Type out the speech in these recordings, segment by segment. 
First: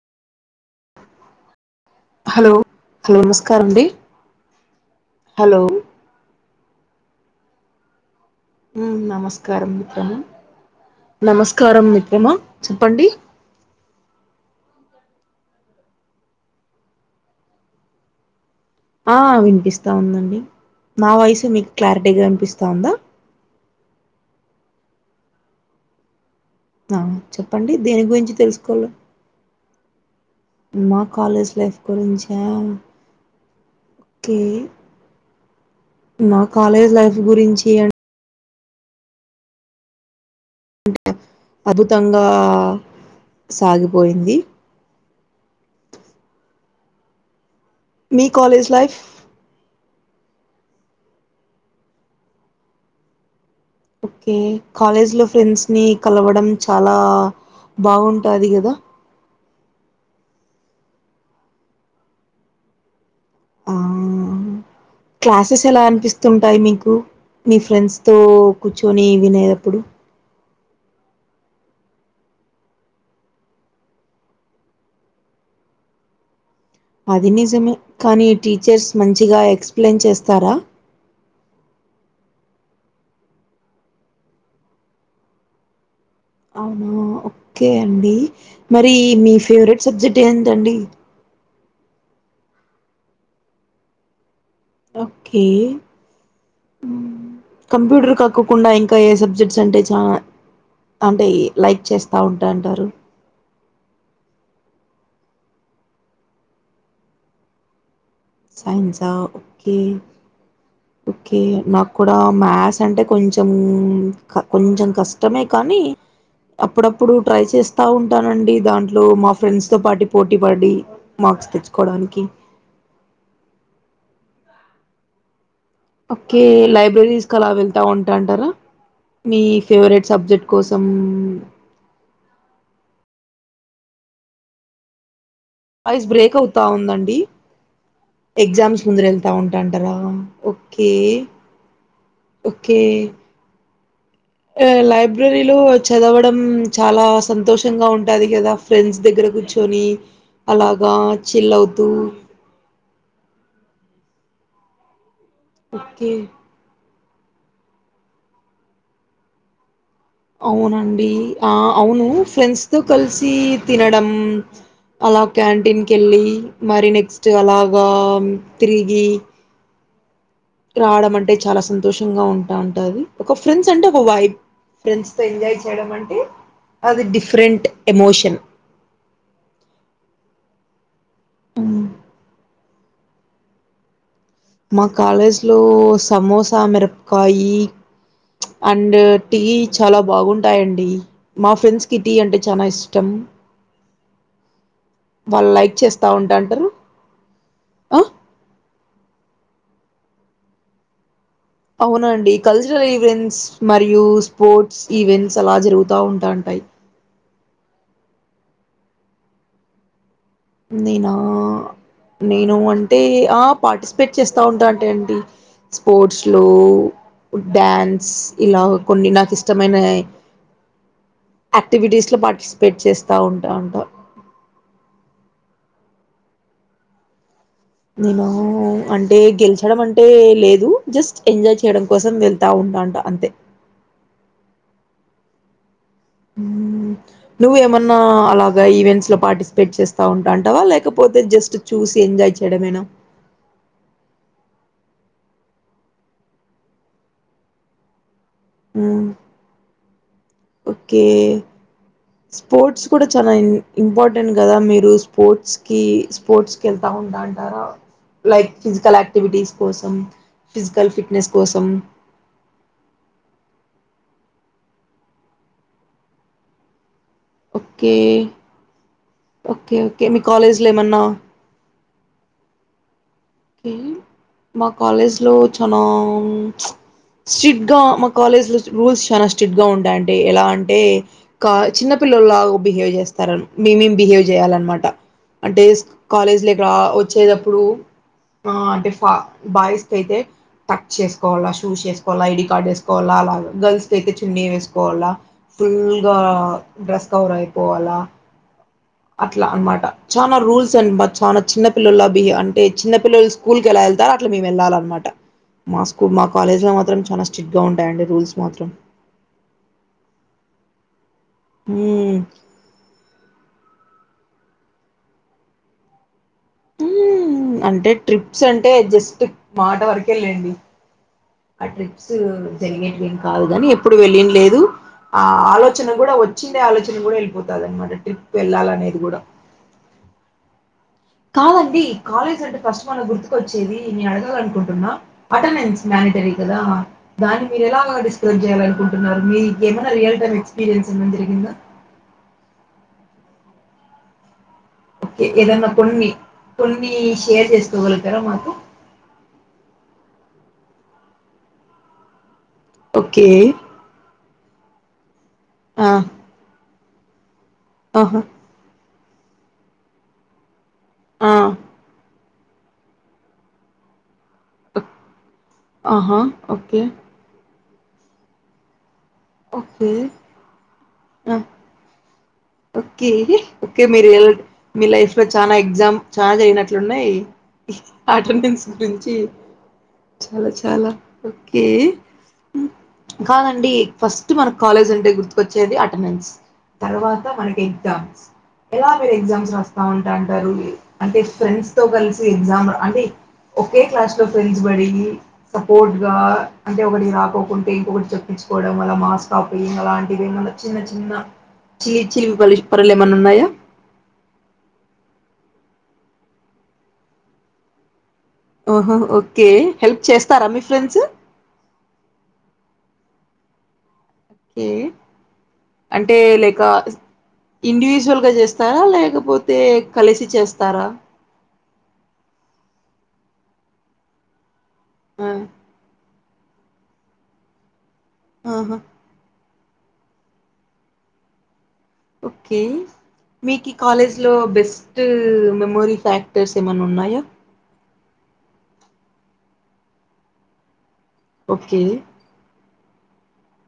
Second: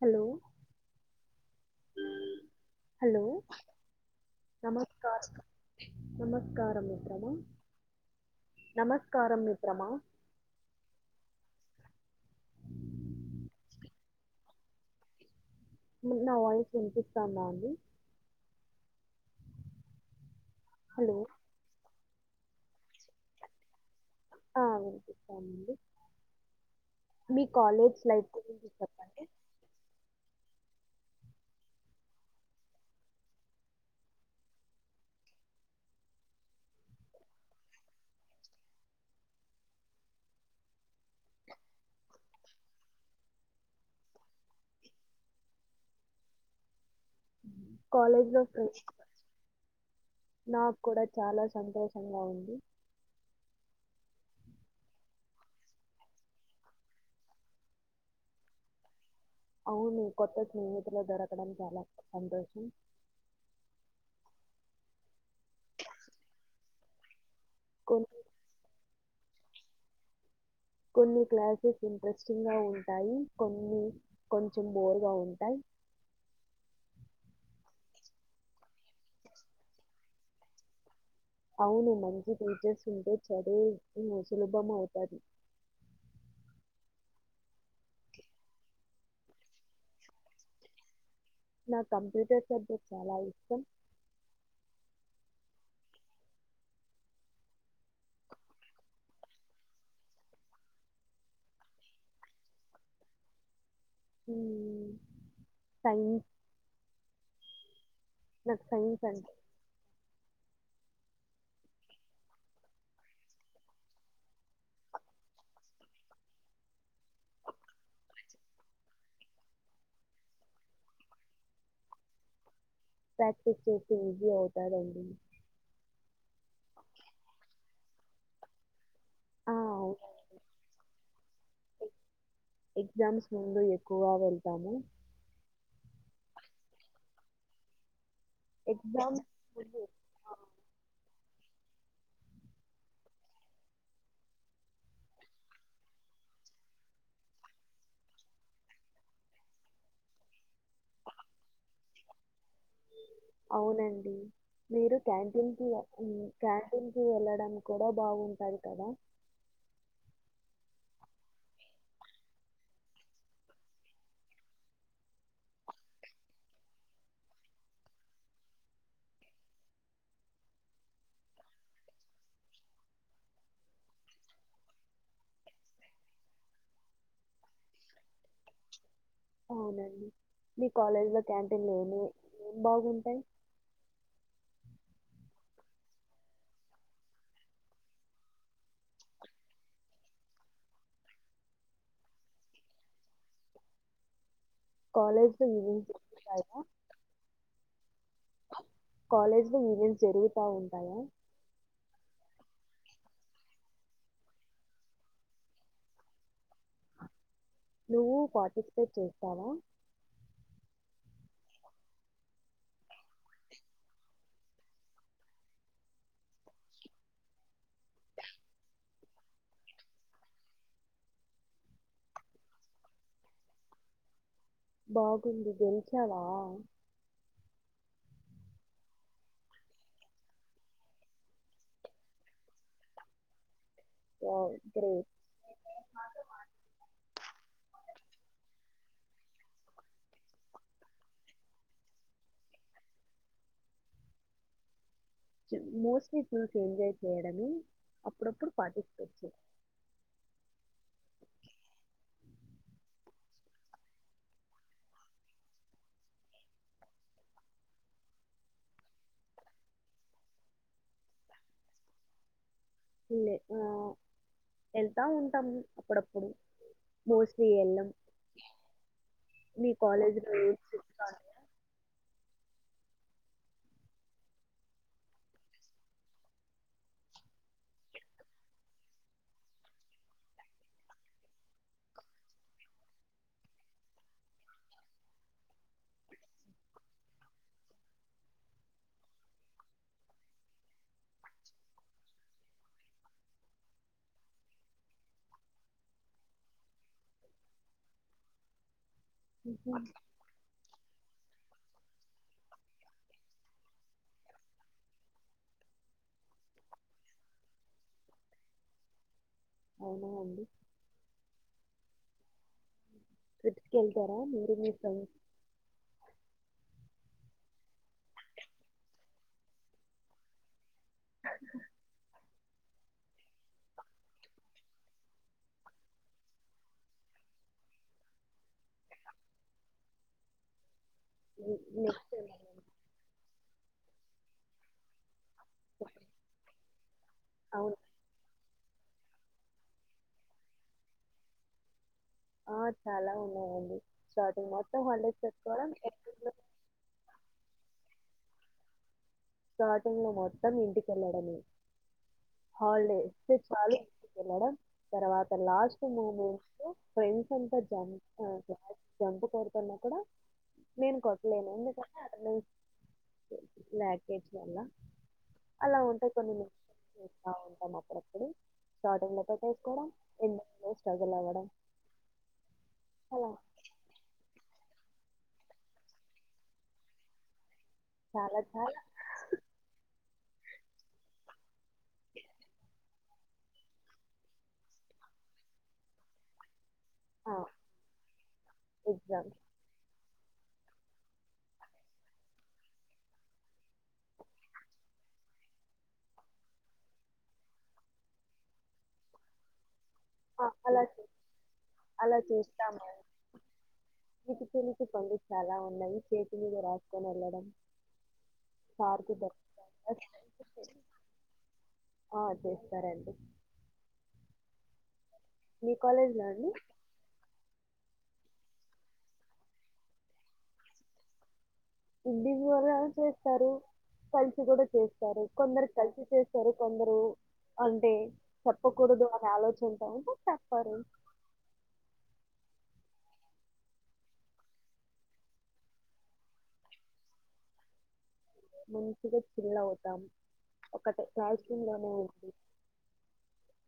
Hello hello hello నమస్కారం అండి నమస్కారం హలో నమస్ కారం మిత్రమా యూ నమస్కారం మిత్రమా నమస్కారం మిత్ ఎ మా చెప్పండి నా వాయిస్ వినిపిస్తా ఉందా అండి ఆ వినిపిస్తా ఉందండి మా హలో వాయిస్ మీకు క్లార్ టేగా వినిపిస్తోందా ఆ వినిపిస్తోందండి ఆ చెప్పండి దేని గురించి తెలుసుకోల నా కాలేజ్ లైఫ్ గురించా ఓకే నా కాలేజ్ లైఫ్ గురించి ఐ అద్భుతంగా సాగిపోయింది మీ లో కాలేజ్ ఫ్రెండ్స్ లైఫ్ నాకు కూడా చాలా సంతోషంగా ఉంది కే కాలేజ్లో ఫ్రెండ్స్ని కలవడం చాలా బాగుంటుంది కదా అవును కొత్త స్నేహితులు దొరకడం చాలా సంతోషం ఆ క్లాసెస్ ఎలా అనిపిస్తుంటాయి మీకు మీ ఫ్రెండ్స్ కొన్ని తో కూర్చొని వినేదేప్పుడు కొన్ని క్లాసెస్ ఇంట్రెస్టింగ్ గా ఉంటాయి కొన్ని కొంచెం బోర్గా ఉంటాయి అది నిజమే కానీ టీచర్స్ మంచిగా ఎక్స్ప్లెయిన్ చేస్తారా అవును మంచి టీచర్స్ ఉంటే చదువు వు సులభం అవుతంది అవునా ఓకే అండి మరి మీ ఫేవరెట్ సబ్జెక్ట్ ఏంటండి నాకు కంప్యూటర్ సబ్జెక్ట్ చాలా ఇష్టం ఓకే కంప్యూటర్ కాకోకుండా ఇంకా ఏ సబ్జెక్ట్స్ అంటే చాలా అంటే లైక్ చేస్తూ ఉంటా అంటారు సైన్స్ నాకు సైన్స్ ఆ అంటే ఓకే ఓకే నాకు కూడా మ్యాథ్స్ అంటే కొంచెం కొంచెం కష్టమే కానీ అప్పుడప్పుడు ట్రై చేస్తా ఉంటానండి దాంట్లో మా ఫ్రెండ్స్ తో పాటు పోటీ పడి మార్క్స్ తెచ్చుకోవడానికి ప్రాక్టిస్ చేస్తే ఈజీ అవుతాదండి ఓకే లైబ్రరీస్ కలా వెళ్తా ఉంటా అంటారా మీ ఆ! ఫేవరెట్ అవునండి. సబ్జెక్ట్ కోసం ఎగ్జామ్స్ ముందు ఎక్కువగా వెళ్తాము వాయిస్ బ్రేక్ అవుతా ఉందండి ఎగ్జామ్స్ ముందర వెళ్తా ఉంటాంటారా ఓకే ఓకే లైబ్రరీలో చదవడం చాలా సంతోషంగా ఉంటుంది కదా ఫ్రెండ్స్ దగ్గర కూర్చొని అలాగా చిల్ అవుతూ అవునండి మీరు క్యాంట్న్కి ఓకే క్యాంటిన్ వెళ్ళడం కూడా బాగుంటుంది కదా అవునండి ఆ అవును ఫ్రెండ్స్తో కలిసి తినడం అలా క్యాంటీన్కి వెళ్ళి మరి నెక్స్ట్ అలాగా తిరిగి రావడం అంటే చాలా సంతోషంగా ఉంటా ఉంటుంది ఒక ఫ్రెండ్స్ అంటే ఒక వైబ్ ఫ్రెండ్స్తో ఎంజాయ్ చేయడం అంటే అది డిఫరెంట్ ఎమోషన్ అవునండి మీ కాలేజీలో క్యాంటీన్లు హ్మ్. ఏమి ఏం బాగుంటాయి మా కాలేజీలో సమోసా మిరపకాయ అండ్ టీ చాలా బాగుంటాయండి మా ఫ్రెండ్స్కి టీ అంటే చాలా ఇష్టం కాలేజ్‌లో వాళ్ళు లైక్ ఈవెంట్స్ చేస్తా జరుగుతాయా? ఉంటాంటారు ఆ కాలేజ్ లో ఈవెంట్స్ జరుగుతా ఉంటాయా అవునండి కల్చరల్ ఈవెంట్స్ మరియు స్పోర్ట్స్ ఈవెంట్స్ అలా జరుగుతా ఉంటాంటాయి నువ్వు పార్టిసిపేట్ చేస్తావా నేనా నేను అంటే పార్టిసిపేట్ చేస్తూ ఉంటా అంటే అడి స్పోర్ట్స్లో డ్యాన్స్ ఇలా కొన్ని నాకు ఇష్టమైన యాక్టివిటీస్లో పార్టిసిపేట్ చేస్తూ ఉంటా ఉంట బాగుంది గలించావా నేను అంటే గెలిచడం అంటే లేదు జస్ట్ ఎంజాయ్ చేయడం కోసం వెళ్తా ఉంటాంట అంతే ఓ గ్రీ నువ్వేమన్నా అలాగ ఈవెంట్స్ లో పార్టిసిపేట్ చేస్తా ఉంటాంటావా లేకపోతే జస్ట్ చూసి ఎంజాయ్ చేయడమేనా మోస్ట్లీ ఇ మస్ ఎంజాయ్ చేయడమ అప్పుడప్పుడు మ్మ్ పార్టీస్పేట్ చెయ్ ఓకే స్పోర్ట్స్ కూడా చాలా ఇంపార్టెంట్ కదా మీరు స్పోర్ట్స్కి స్పోర్ట్స్కి వెళ్తూ ఉంటా అంటారా లైక్ ఫిజికల్ యాక్టివిటీస్ కోసం ఫిజికల్ ఫిట్నెస్ కోసం లే ఆ వెళ్తా ఉంటాము అప్పుడప్పుడు మోస్ట్లీ ఎల్లం ఓకే మీ ఓకే ఓకే కాలేజ్ మీ లో కాలేజ్లో ఏమన్నా ఉమ్ మా కాలేజ్లో చాలా స్ట్రిక్ట్గా మా కాలేజ్లో రూల్స్ చాలా స్ట్రిక్ట్గా ఉంటాయంటే ఎలా అంటే కా చిన్న పిల్లలుగా బిహేవ్ చేస్తారు మేమేం బిహేవ్ చేయాలన్నమాట అంటే కాలేజ్లో ఇక్కడ వచ్చేటప్పుడు ఆ అంటే ఫ బాయ్స్ క అయితే టచ్ చేసుకోవాలా షూస్ చేేసుకోవాలి ఐడి కార్డ్ వేసుకోవాలా అలా గర్ల్స్ క అయితే చున్నీ వేసుకోవాలి ఫుల్ గా డ్రస్ కవర్ అయిపోవాలా అట్లా హుహు. అ చాలా చిన్న పిల్లల బి అంటే చిన్న పిల్లలు స్కూల్కి ఎలా వెళ్తారు అట్లా మేము వెళ్ళాలన్నమాట మా స్కూల్ మా కాలేజ్లో మాత్రం చాలా స్ట్రిక్ట్గా ఉంటాయంండి రూల్స్ మాత్రం అవునా అండి హ కళ్తారా మీరు మీరు స అంటే ట్రిప్స్ అంటే జస్ట్ మాట వరకే లేండి ఆ ట్రిప్స్ జరిగేట్లేని కాదు కాని ఎప్పుడు వెళ్ళిన లేదు ఆ ఆలోచన కూడా వచ్చిండే ఆలోచన కూడా వెళ్ళిపోతుంది అనమాట ట్రిప్ వెళ్ళాలనేది కూడా ని కాదండి నెక్స్ట్ కాలేజ్ అంటే ఫస్ట్ మనకు గుర్తు వచ్చేది నే అడగాలనుకుంటున్నా అటెండెన్స్ మడిటరీ కదా దాన్ని మీరు అవును. ఎలా డిస్క చేయాలనుకుంటున్నారు మీ ఏమన్నా రియల్ టై ఎక్స్పీరియన్స్ ఏమ జరిగిందా ఆ చాలా ఉన్నాయండి స్టార్టింగ్ మత్తం ఓకే ఏదన్నా కొన్ని కొన్ని షేర్ చేసుకోగలుగుగరా మాకు స్టార్టింగ్ లో మొత్తం ఇంటికెళ్లడమే ఓకే హాలిడేస్ చాలు ఉంది మ్యాడం తర్వాత లాస్ట్ ఆ మూమెంట్స్ పో ంత జ ఆహా జంప కోరుతున్నా కూడా నేను ఆ కొట్లేను ఎందుకు నా ల్ అలా ఉంటాయి ఆహా కొన్ని ఓకే నిమిషా ఉంటాం ఒకప్పుడు స్టార్టింగ్ లో ప తీసుకోవడం ఓకే ఎ స్ట్రగుల్ ఆ అవ్వడం ఓకే. అలా ఓకే. మీరు రియల్ మీ లైఫ్ లో చాలనా ఎగ్జామ్ చాలా జరిగినట్లున్నాయి చాలా అటెండెన్స్ చాలా గురించి చాలా చాలా ఓకే కాదండి ఫస్ట్ మనకు కాలేజ్ అంటే గుర్తుకొచ్చేది అటెండెన్స్ తర్వాత మనకి ఎగ్జామ్స్ ఎలా మీరు ఎగ్జామ్స్ రాస్తా ఉంట అరు అంటే ఫ్రెండ్స్ తో కలిసి ఎగ్జామ్ అంటే ఒకే క్లాస్ లో ఫ్రెండ్స్ బడి సపోర్ట్ గా అంటే ఒకటి రాపోకుంటే ఇంకొకటి చెప్పించుకో మాస్ కాపీయింగ్ అలాంటిది మ చిన్న అలా చే- చిన్న చిలీ అలా చిలి ప చేస్తాము పరలు ఏమన్నా ఉన్నాయా అన్నవి చేతి మీద రాసుకొని వెళ్ళడం హ సార్కి ఓకే దొరకకుండా హెల్ప్ చేస్తారా మీ ఫ్రెండ్స్ చేస్తారండి ఒకే మీ అంటే కాలేజ్లో అండి లైక్ ఇండివిజుల్ విల్ చేస్తారా లేకపోతే కలిసి చేస్తారా ఇండివుడల్ గా చేస్తారు కలిసి కూడా చేస్తారు ఆ! కొందరు కలిసి చేస్త సరే కొందరు అంటె ఆహా! చెప్పకూడదు అనే ఆలోచన ఉంటే ఉంటాయి తప్పదు ఓకే మీకు కాలేజ్లో బెస్ట్ మెమోరీ ఫ్యాక్టర్స్ ఏమైనా ఉన్నాయా మంచిగా చిల్ అవుతాం అప్ ఒకట క్లాస్రూమ్ ఓకే. లని ఉంటుది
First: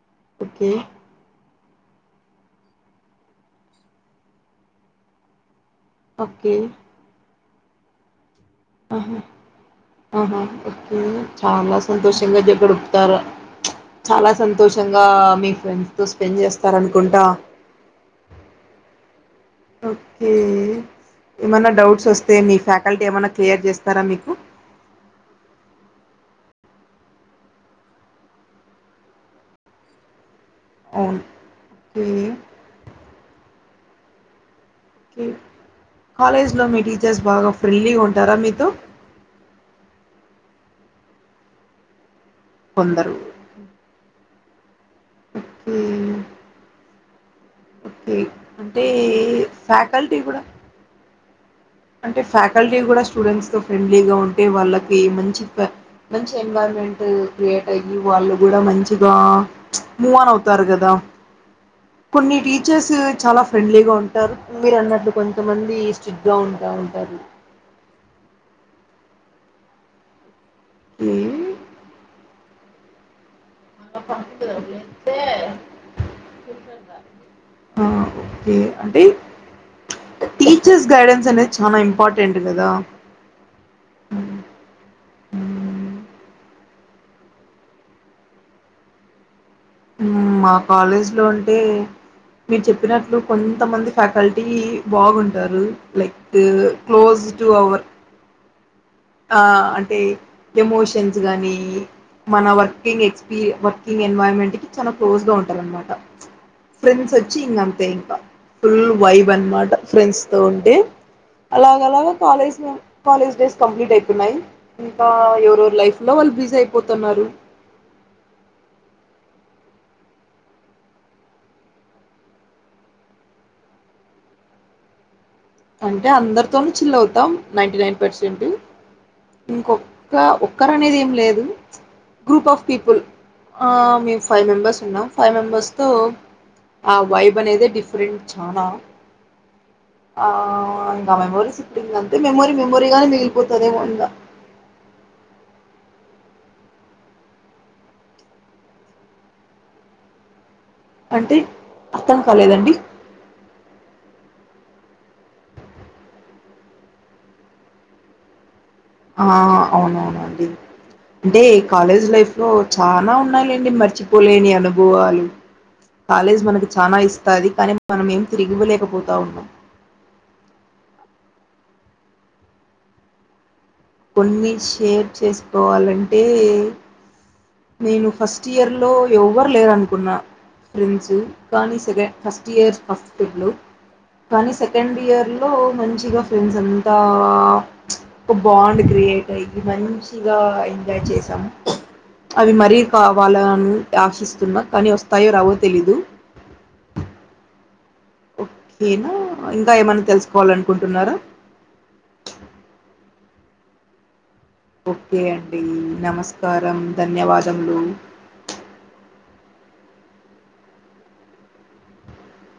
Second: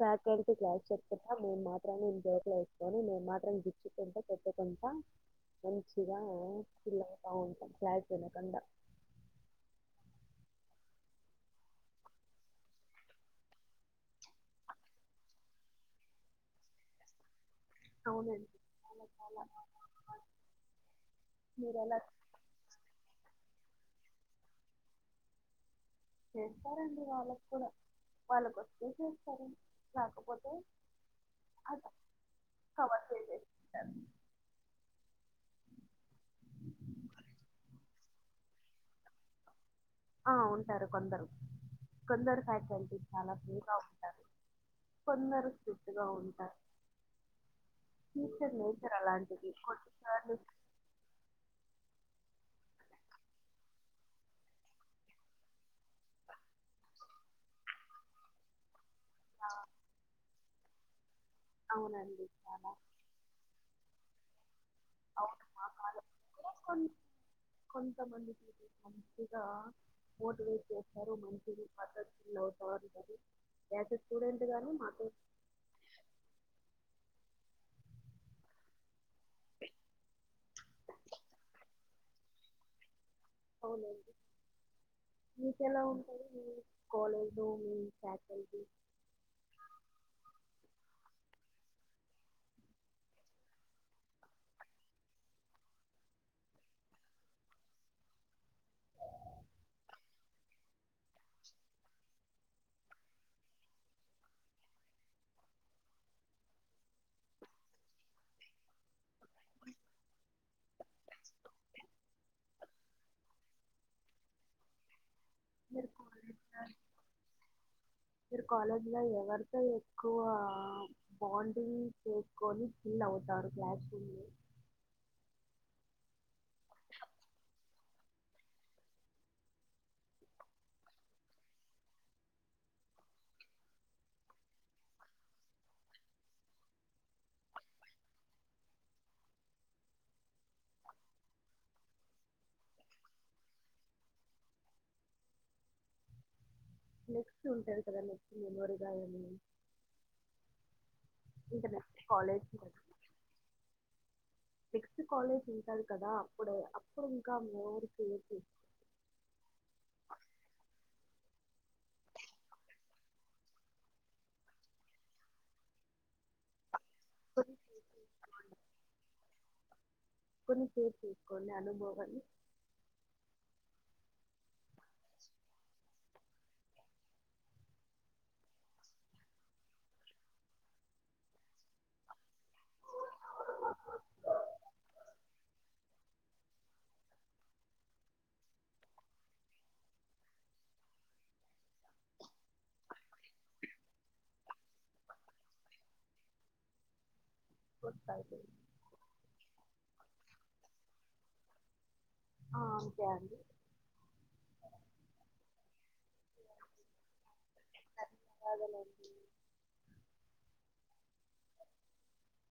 ఫ్యాకల్టీ ఓకే. క్లాస్ చెప్పిస్తాము మేము మాత్రమే జోకులు వేసుకొని మేము మాత్రమే గిచ్చుకుంటా కొట్టుకొంటా మంచిగా ఓకే. పిల్ల కాగు క్లాస్ వినకుండా ఆహా ఆహా ఓకే చాలా సంతోషంగా గడుపుతారు చాలా సంతోషంగా మీ ఫ్రెండ్స్ తో స్పెండ్ చేస్తారు అనుకుంటా అవునండి చాలా ఓకే ఏమన్నా మీరు ఎలా డౌట్స్ వస్తే మీ ఫ్యాకల్టీ ఏమన్నా క్లేయర్ చేస్తారా మీకు చేస్తారండి వాళ్ళకు కూడా వాళ్ళకు వస్తే చేస్తారండి లేకపోతే అవును మ్మ్ కవర్ చేసేసి కాలేజ్లో మీ టీచర్స్ బాగా ఫ్రెండ్లీ గా ఉంటారా మీతో ఆ ఉంటారు కొందరు కొందరు ఫ్యాకల్టీ కొందరు చాలా ఫ్రీగా ఉంటారు కొందరు ఓకే స్ట్రిక్ట్ గా ఉంటారు ఓకే టీచర్ అంటే నేచర్ అలాంటిది ఫ్యాకల్టీ కొన్నిసార్లు కూడా అంటే ఫ్యాకల్టీ కూడా స్టూడెంట్స్ తో ఫ్రెండ్లీగా ఉంటే వాళ్ళకి మంచి మంచి ఎన్వైరాన్మెంట్ క్రియేట్ అయ్యి వాళ్ళు కూడా మంచి ఇగా మూవాన్ తరగదా అవునండి కొన్ని చాలా టీచర్స్ చాలా ఫ్రెండ్లీగా ఉంటారు మీరు న్నట్లు కొంతమంది స్టిట్గా ఉన్ కొ కొంతమంది ఇంకా ఓట్ వే కొన్ని సార్లు ఓకే మంచిది పద్ధతి లో [unintelligible] ఆహ్ పదతేందా [unintelligible] హా ఓకే అంటే టీచర్స్ గైడెన్స్ అనేది చాలా ఇంపార్టెంట్ కదా అవునండి మీకెలా ఉంటాయి కాలేజు మీ ఫ్యాకల్టీ హమ్ మా కాలేజ్ లో అంటే మీరు చెప్పినట్లు కొంతమంది ఫ్యాకల్టీ బాగుంటారు లైక్ క్లోజ్ టు అవర్ ఆహ్ అంటే ఎమోషన్స్ గానీ మన వర్కింగ్ ఎక్స్పీరి వర్కింగ్ ఎన్వర్న్మెంట్ కి చాలా క్లోజ్ గా ఉంటారు అనమాట ఫ్రెండ్స్ వచ్చి ఇంకా అంతే ఇంకా ఫుల్ వైబ్ అనమాట ఫ్రెండ్స్ తో ఉంటే అలాగలాగా కాలేజ్ కాలేజ్ డేస్ కంప్లీట్ అయిపినై కా ఎవరెవరు మీరు లైఫ్ లో వాళ్ళు కాలేజ్ బిజీ అయిపోతున్నారు అంటే ఎక్కువ బాండింగ్ చేసుకొని ఫీల్ అవుతారు క్లాస్రూమ్ లో అంటే అందరితోను చిల్ అవుతాం నైంటీనైన్ పర్సెంట్ ఇంకొక్క ఒక్కరు అనేది ఏం లేదు గ్రూప్ ఆఫ్ పీపుల్ ఆహ్ మేము ఫైవ్ మెంబెర్స్ ఉన్నాం ఫైవ్ మెంబెర్స్తో ఆ వైబ్ అనేదీ డిఫరెంట్ చాలా ఆహ్ ఇంకా మెమోరీస్ ఉంటుంది అంతే మెమోరీ మెమోరీ గానే మిగిలిపోతాదేమోఇంకా నెక్స్ట్ ఉంటాది కదా నెక్స్ట్ మెమొరీగా ఏమేమిఅని అంటే అర్థం కాలేదండి నెక్స్ట్ కాలేజ్ ఉంటది కదా అప్పుడే అప్పుడు ఇంకా మోర్ క్రియేట్ చే ఆ అవును అవును అండి అంటే కాలేజ్ లైఫ్ లో చానా ఉన్నాయిలేండి మర్చిపోలేని అనుభవాలు కాలేజ్ మనకి చానా ఇస్తది చేసుకొని కానీ మనం ఏం తిరిగీవ్వలేకపోతావున్నాం కొన్ని షేర్ చేసుకోండి అనుభవాన్ని కొన్ని షేర్ చేసుకోవాలంటే నేను ఫస్ట్ ఇయర్లో ఎవ్వరులేరనుకున్నా ఫ్రెండ్స్ కానీ సె ఫస్ట్ఇయర్ ఫస్ట్ ఫేబ్లో కానీ సెకండ్ ఇయర్లో మంచిగా ఫ్రెండ్స్ అంతా ఒక బాండ్ క్రియేట్అయ్యి మంచిగా ఎంజాయ్ చేశామ్ అవి మరీ కావాలని ఆశిస్తున్నా కానీ వస్తాయో రావో తెలీదు వస్ ఓకేనా ఇంకా ఏమన్నా తెలుసుకోవాలనుకుంటున్నారా ఆ అంతే అండి ఓకే అండి నమస్కారం ధన్యవాదములు అదే [unintelligible]